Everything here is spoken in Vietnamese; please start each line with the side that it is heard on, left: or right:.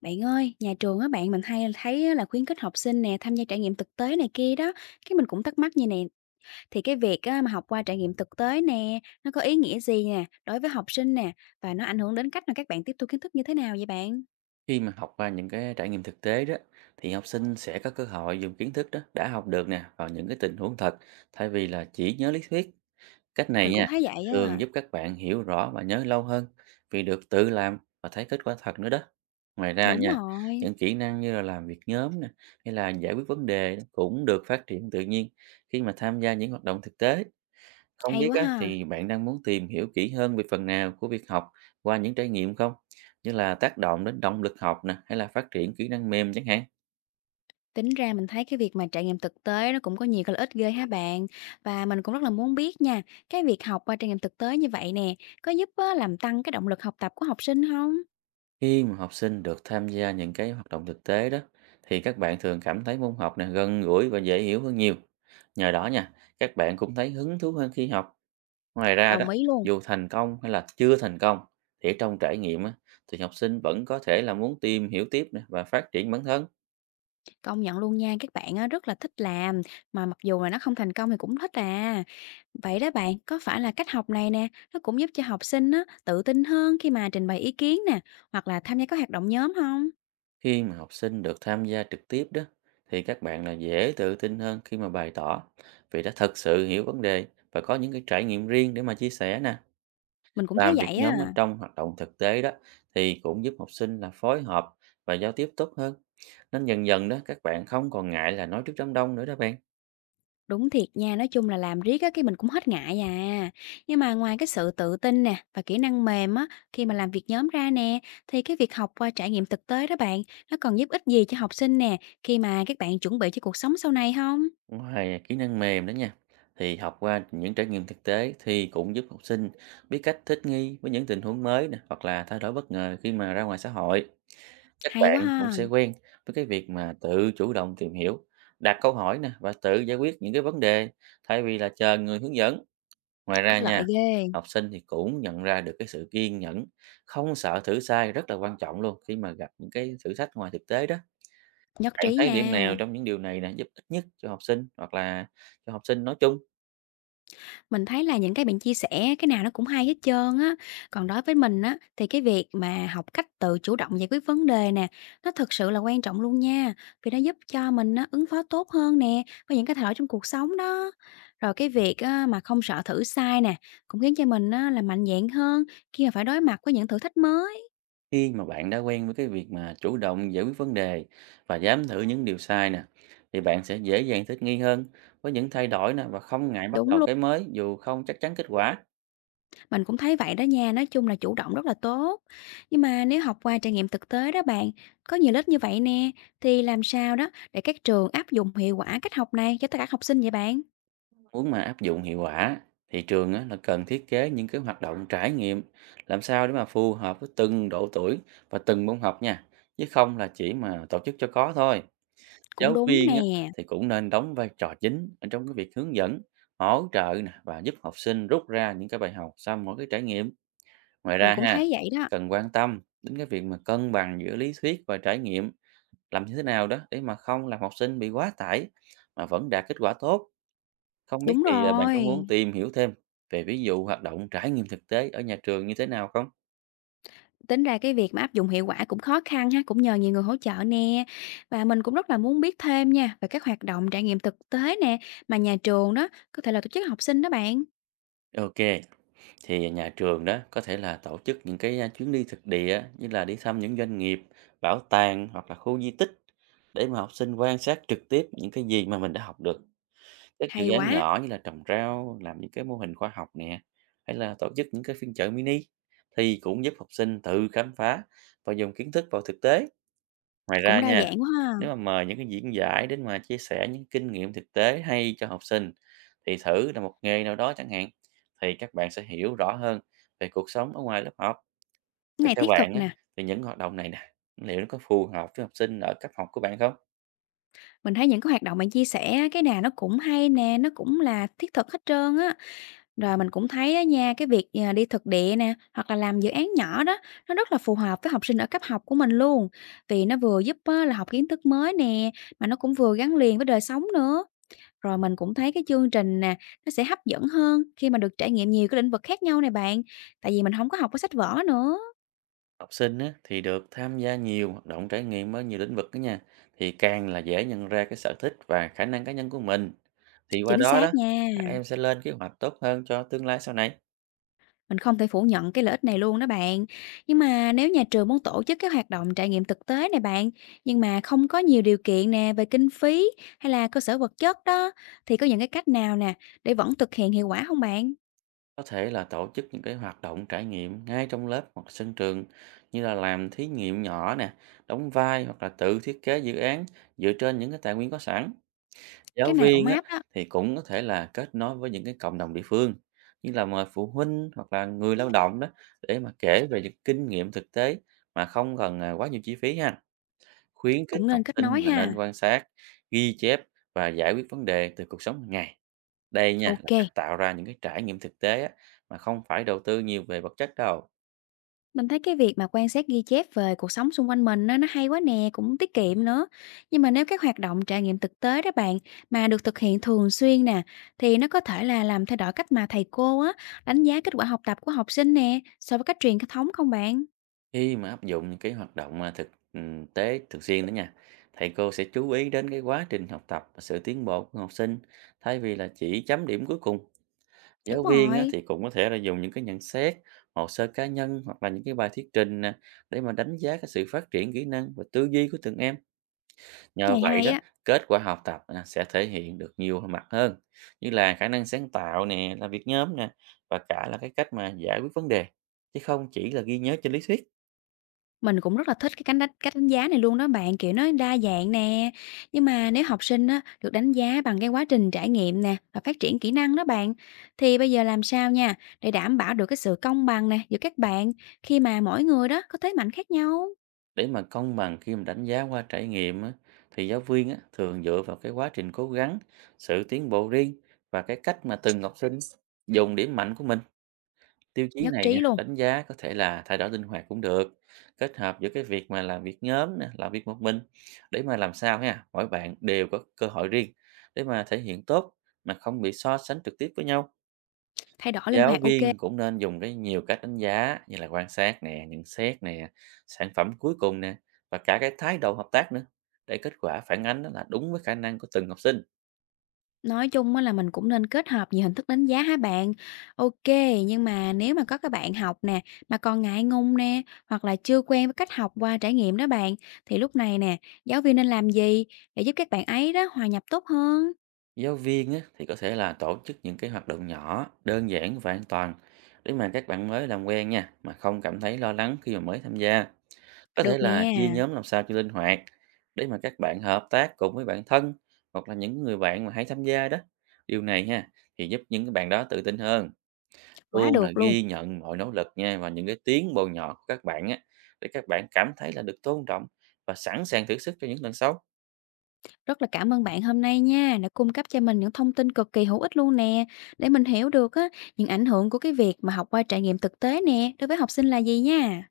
left: Bạn ơi, nhà trường á bạn, mình hay thấy á là khuyến khích học sinh nè, tham gia trải nghiệm thực tế này kia đó. Cái mình cũng thắc mắc như nè, thì cái việc á mà học qua trải nghiệm thực tế nè, nó có ý nghĩa gì nè, đối với học sinh nè, và nó ảnh hưởng đến cách mà các bạn tiếp thu kiến thức như thế nào vậy bạn?
right: Khi mà học qua những cái trải nghiệm thực tế đó thì học sinh sẽ có cơ hội dùng kiến thức đó đã học được nè vào những cái tình huống thật, thay vì là chỉ nhớ lý thuyết. Cách này
left: Mình
right: nha,
left: cũng thấy vậy
right: thường
left: á.
right: giúp các bạn hiểu rõ và nhớ lâu hơn, vì được tự làm và thấy kết quả thật nữa đó. Ngoài ra
left: Đúng
right: nha,
left: rồi,
right: những kỹ năng như là làm việc nhóm nè, hay là giải quyết vấn đề cũng được phát triển tự nhiên khi mà tham gia những hoạt động thực tế. Không
left: hay
right: biết
left: quá
right: á,
left: ha.
right: thì bạn đang muốn tìm hiểu kỹ hơn về phần nào của việc học qua những trải nghiệm không? Như là tác động đến động lực học nè, hay là phát triển kỹ năng mềm chẳng hạn.
left: Tính ra mình thấy cái việc mà trải nghiệm thực tế nó cũng có nhiều cái lợi ích ghê ha bạn. Và mình cũng rất là muốn biết nha, cái việc học qua trải nghiệm thực tế như vậy nè, có giúp á, làm tăng cái động lực học tập của học sinh không?
right: Khi mà học sinh được tham gia những cái hoạt động thực tế đó, thì các bạn thường cảm thấy môn học này gần gũi và dễ hiểu hơn nhiều. Nhờ đó nha, các bạn cũng thấy hứng thú hơn khi học. Ngoài ra đó,
left: Đồng ý luôn.
right: dù thành công hay là chưa thành công, thì ở trong trải nghiệm á, thì học sinh vẫn có thể là muốn tìm hiểu tiếp nè, và phát triển bản thân.
left: Công nhận luôn nha, các bạn á, rất là thích làm, mà mặc dù là nó không thành công thì cũng thích à. Vậy đó bạn, có phải là cách học này nè, nó cũng giúp cho học sinh á, tự tin hơn khi mà trình bày ý kiến nè, hoặc là tham gia các hoạt động nhóm không?
right: Khi mà học sinh được tham gia trực tiếp đó, thì các bạn là dễ tự tin hơn khi mà bày tỏ, vì đã thật sự hiểu vấn đề và có những cái trải nghiệm riêng để mà chia sẻ nè.
left: Mình cũng thấy
right: Làm việc
left: vậy á.
right: nhóm ở trong hoạt động thực tế đó thì cũng giúp học sinh là phối hợp và giao tiếp tốt hơn, nên dần dần đó các bạn không còn ngại là nói trước đám đông nữa đó bạn.
left: Đúng thiệt nha, nói chung là làm riết á, cái mình cũng hết ngại à. Nhưng mà ngoài cái sự tự tin nè và kỹ năng mềm á, khi mà làm việc nhóm ra nè, thì cái việc học qua trải nghiệm thực tế đó bạn, nó còn giúp ích gì cho học sinh nè, khi mà các bạn chuẩn bị cho cuộc sống sau này không?
right: Ngoài kỹ năng mềm đó nha, thì học qua những trải nghiệm thực tế thì cũng giúp học sinh biết cách thích nghi với những tình huống mới nè, hoặc là thay đổi bất ngờ khi mà ra ngoài xã hội. Các
left: Hay quá
right: bạn cũng
left: ha.
right: sẽ quen với cái việc mà tự chủ động tìm hiểu, đặt câu hỏi nè, và tự giải quyết những cái vấn đề, thay vì là chờ người hướng dẫn. Ngoài
left: Có
right: ra nha,
left: lợi ghê,
right: học sinh thì cũng nhận ra được cái sự kiên nhẫn, không sợ thử sai rất là quan trọng luôn, khi mà gặp những cái thử thách ngoài thực tế đó.
left: nhất
right: Bạn
left: trí
right: thấy điểm
left: nha.
right: nào trong những điều này là giúp ích nhất cho học sinh, hoặc là cho học sinh nói chung?
left: Mình thấy là những cái bạn chia sẻ cái nào nó cũng hay hết trơn á. Còn đối với mình á thì cái việc mà học cách tự chủ động giải quyết vấn đề nè, nó thực sự là quan trọng luôn nha, vì nó giúp cho mình á ứng phó tốt hơn nè với những cái thay đổi trong cuộc sống đó. Rồi cái việc á mà không sợ thử sai nè, cũng khiến cho mình á là mạnh dạn hơn khi mà phải đối mặt với những thử thách mới.
right: Khi mà bạn đã quen với cái việc mà chủ động giải quyết vấn đề và dám thử những điều sai nè, thì bạn sẽ dễ dàng thích nghi hơn với những thay đổi nè, và không ngại bắt
left: Đúng
right: đầu
left: luôn.
right: cái mới dù không chắc chắn kết quả.
left: Mình cũng thấy vậy đó nha, nói chung là chủ động rất là tốt. Nhưng mà nếu học qua trải nghiệm thực tế đó bạn, có nhiều lớp như vậy nè, thì làm sao đó để các trường áp dụng hiệu quả cách học này cho tất cả các học sinh vậy bạn?
right: Muốn mà áp dụng hiệu quả thì trường á, là cần thiết kế những cái hoạt động trải nghiệm làm sao để mà phù hợp với từng độ tuổi và từng môn học nha, chứ không là chỉ mà tổ chức cho có thôi.
left: Cũng
right: Giáo
left: đúng
right: viên á,
left: nè,
right: thì cũng nên đóng vai trò chính ở trong cái việc hướng dẫn, hỗ trợ nè, và giúp học sinh rút ra những cái bài học sau mỗi cái trải nghiệm. Ngoài
left: mình
right: ra
left: cũng
right: ha,
left: thấy vậy đó.
right: cần quan tâm đến cái việc mà cân bằng giữa lý thuyết và trải nghiệm, làm như thế nào đó để mà không làm học sinh bị quá tải, mà vẫn đạt kết quả tốt. Không biết
left: Đúng
right: thì bạn có muốn
left: rồi,
right: tìm hiểu thêm về ví dụ hoạt động trải nghiệm thực tế ở nhà trường như thế nào không?
left: tính ra cái việc mà áp dụng hiệu quả cũng khó khăn ha, cũng nhờ nhiều người hỗ trợ nè. Và mình cũng rất là muốn biết thêm nha về các hoạt động trải nghiệm thực tế nè mà nhà trường đó có thể là tổ chức học sinh đó bạn.
right: Ok. Thì nhà trường đó có thể là tổ chức những cái chuyến đi thực địa, như là đi thăm những doanh nghiệp, bảo tàng hoặc là khu di tích, để mà học sinh quan sát trực tiếp những cái gì mà mình đã học được. Các dự
left: Hay
right: án
left: quá,
right: nhỏ như là trồng rau, làm những cái mô hình khoa học nè, hay là tổ chức những cái phiên chợ mini thì cũng giúp học sinh tự khám phá và dùng kiến thức vào thực tế. Ngoài ra
left: cũng đa
right: nha,
left: dạng quá ha.
right: nếu mà mời những cái diễn giải đến mà chia sẻ những kinh nghiệm thực tế hay cho học sinh, thì thử là một nghề nào đó chẳng hạn, thì các bạn sẽ hiểu rõ hơn về cuộc sống ở ngoài lớp học.
left: Cái
right: Vậy
left: này
right: theo
left: thiết
right: bạn
left: thực
right: á,
left: nè.
right: thì những hoạt động này nè, liệu nó có phù hợp với học sinh ở cấp học của bạn không?
left: Mình thấy những cái hoạt động bạn chia sẻ á, cái nào nó cũng hay nè, nó cũng là thiết thực hết trơn á. Rồi mình cũng thấy á nha, cái việc, đi thực địa nè, hoặc là làm dự án nhỏ đó, nó rất là phù hợp với học sinh ở cấp học của mình luôn. Vì nó vừa giúp á là học kiến thức mới nè, mà nó cũng vừa gắn liền với đời sống nữa. Rồi mình cũng thấy cái chương trình nè, nó sẽ hấp dẫn hơn khi mà được trải nghiệm nhiều cái lĩnh vực khác nhau này bạn, tại vì mình không có học qua sách vở nữa.
right: Học sinh á, thì được tham gia nhiều hoạt động trải nghiệm ở nhiều lĩnh vực đó nha, thì càng là dễ nhận ra cái sở thích và khả năng cá nhân của mình. Thì qua
left: Chính
right: đó đó,
left: xác nha.
right: các em sẽ lên kế hoạch tốt hơn cho tương lai sau này.
left: Mình không thể phủ nhận cái lợi ích này luôn đó bạn. Nhưng mà nếu nhà trường muốn tổ chức các hoạt động trải nghiệm thực tế này bạn, nhưng mà không có nhiều điều kiện nè về kinh phí hay là cơ sở vật chất đó, thì có những cái cách nào nè để vẫn thực hiện hiệu quả không bạn?
right: Có thể là tổ chức những cái hoạt động trải nghiệm ngay trong lớp hoặc sân trường, như là làm thí nghiệm nhỏ nè, đóng vai, hoặc là tự thiết kế dự án dựa trên những cái tài nguyên có sẵn. Giáo
left: Cái này ổn
right: viên á,
left: áp đó,
right: thì cũng có thể là kết nối với những cái cộng đồng địa phương, như là mời phụ huynh hoặc là người lao động đó, để mà kể về những kinh nghiệm thực tế mà không cần quá nhiều chi phí ha. Khuyến khích
left: cũng
right: học
left: nên kết
right: sinh
left: nối
right: là nên
left: ha.
right: quan sát, ghi chép và giải quyết vấn đề từ cuộc sống hàng ngày. Đây nha, là
left: Ok,
right: cách tạo ra những cái trải nghiệm thực tế á, mà không phải đầu tư nhiều về vật chất đâu.
left: mình thấy cái việc mà quan sát ghi chép về cuộc sống xung quanh mình á, nó hay quá nè, cũng tiết kiệm nữa. Nhưng mà nếu các hoạt động trải nghiệm thực tế đó bạn mà được thực hiện thường xuyên nè thì nó có thể là làm thay đổi cách mà thầy cô á đánh giá kết quả học tập của học sinh nè so với cách truyền thống không bạn?
right: Khi mà áp dụng những cái hoạt động thực tế thường xuyên đó nha, thầy cô sẽ chú ý đến cái quá trình học tập và sự tiến bộ của học sinh, thay vì là chỉ chấm điểm cuối cùng.
left: Đúng
right: Giáo viên á,
left: rồi,
right: thì cũng có thể là dùng những cái nhận xét, hồ sơ cá nhân, hoặc là những cái bài thuyết trình nè, để mà đánh giá cái sự phát triển kỹ năng và tư duy của từng em. Nhờ
left: này
right: vậy
left: hay
right: đó,
left: á.
right: kết quả học tập sẽ thể hiện được nhiều mặt hơn, như là khả năng sáng tạo nè, làm việc nhóm nè, và cả là cái cách mà giải quyết vấn đề, chứ không chỉ là ghi nhớ trên lý thuyết.
left: Mình cũng rất là thích cái cánh đánh cách đánh giá này luôn đó bạn, kiểu, nó đa dạng nè. Nhưng mà nếu học sinh á, được đánh giá bằng cái quá trình trải nghiệm nè và phát triển kỹ năng đó bạn, thì bây giờ làm sao nha để đảm bảo được cái sự công bằng nè giữa các bạn khi mà mỗi người đó có thế mạnh khác nhau?
right: Để mà công bằng khi mà đánh giá qua trải nghiệm á, thì giáo viên á, thường dựa vào cái quá trình cố gắng, sự tiến bộ riêng và cái cách mà từng học sinh dùng điểm mạnh của mình. Tiêu chí
left: Nhất
right: này nha,
left: trí luôn,
right: đánh giá có thể là thay đổi linh hoạt cũng được, kết hợp giữa cái việc mà làm việc nhóm nè, làm việc một mình, để mà làm sao ha, mỗi bạn đều có cơ hội riêng để mà thể hiện tốt, mà không bị so sánh trực tiếp với nhau.
left: thay đổi linh
right: Giáo
left: hoạt OK.
right: viên cũng nên dùng cái nhiều cách đánh giá, như là quan sát nè, nhận xét nè, sản phẩm cuối cùng nè, và cả cái thái độ hợp tác nữa, để kết quả phản ánh đó là đúng với khả năng của từng học sinh.
left: Nói chung á là mình cũng nên kết hợp nhiều hình thức đánh giá hả bạn? OK, nhưng mà nếu mà có các bạn học nè, mà còn ngại ngùng nè, hoặc là chưa quen với cách học qua trải nghiệm đó bạn, thì lúc này nè, giáo viên nên làm gì để giúp các bạn ấy đó hòa nhập tốt hơn?
right: Giáo viên á, thì có thể là tổ chức những cái hoạt động nhỏ, đơn giản và an toàn, để mà các bạn mới làm quen nha, mà không cảm thấy lo lắng khi mà mới tham gia. Có thể
left: Được
right: là chia
left: nè,
right: nhóm làm sao cho linh hoạt, để mà các bạn hợp tác cùng với bạn thân, hoặc là những người bạn mà hay tham gia đó. Điều này ha, thì giúp những cái bạn đó tự tin hơn,
left: quá
right: luôn là
left: được luôn.
right: ghi nhận mọi nỗ lực nha, và những cái tiến bộ nhỏ của các bạn á, để các bạn cảm thấy là được tôn trọng và sẵn sàng thử sức cho những lần sau.
left: Rất là cảm ơn bạn hôm nay nha, đã cung cấp cho mình những thông tin cực kỳ hữu ích luôn nè, để mình hiểu được á, những ảnh hưởng của cái việc mà học qua trải nghiệm thực tế nè, đối với học sinh là gì nha.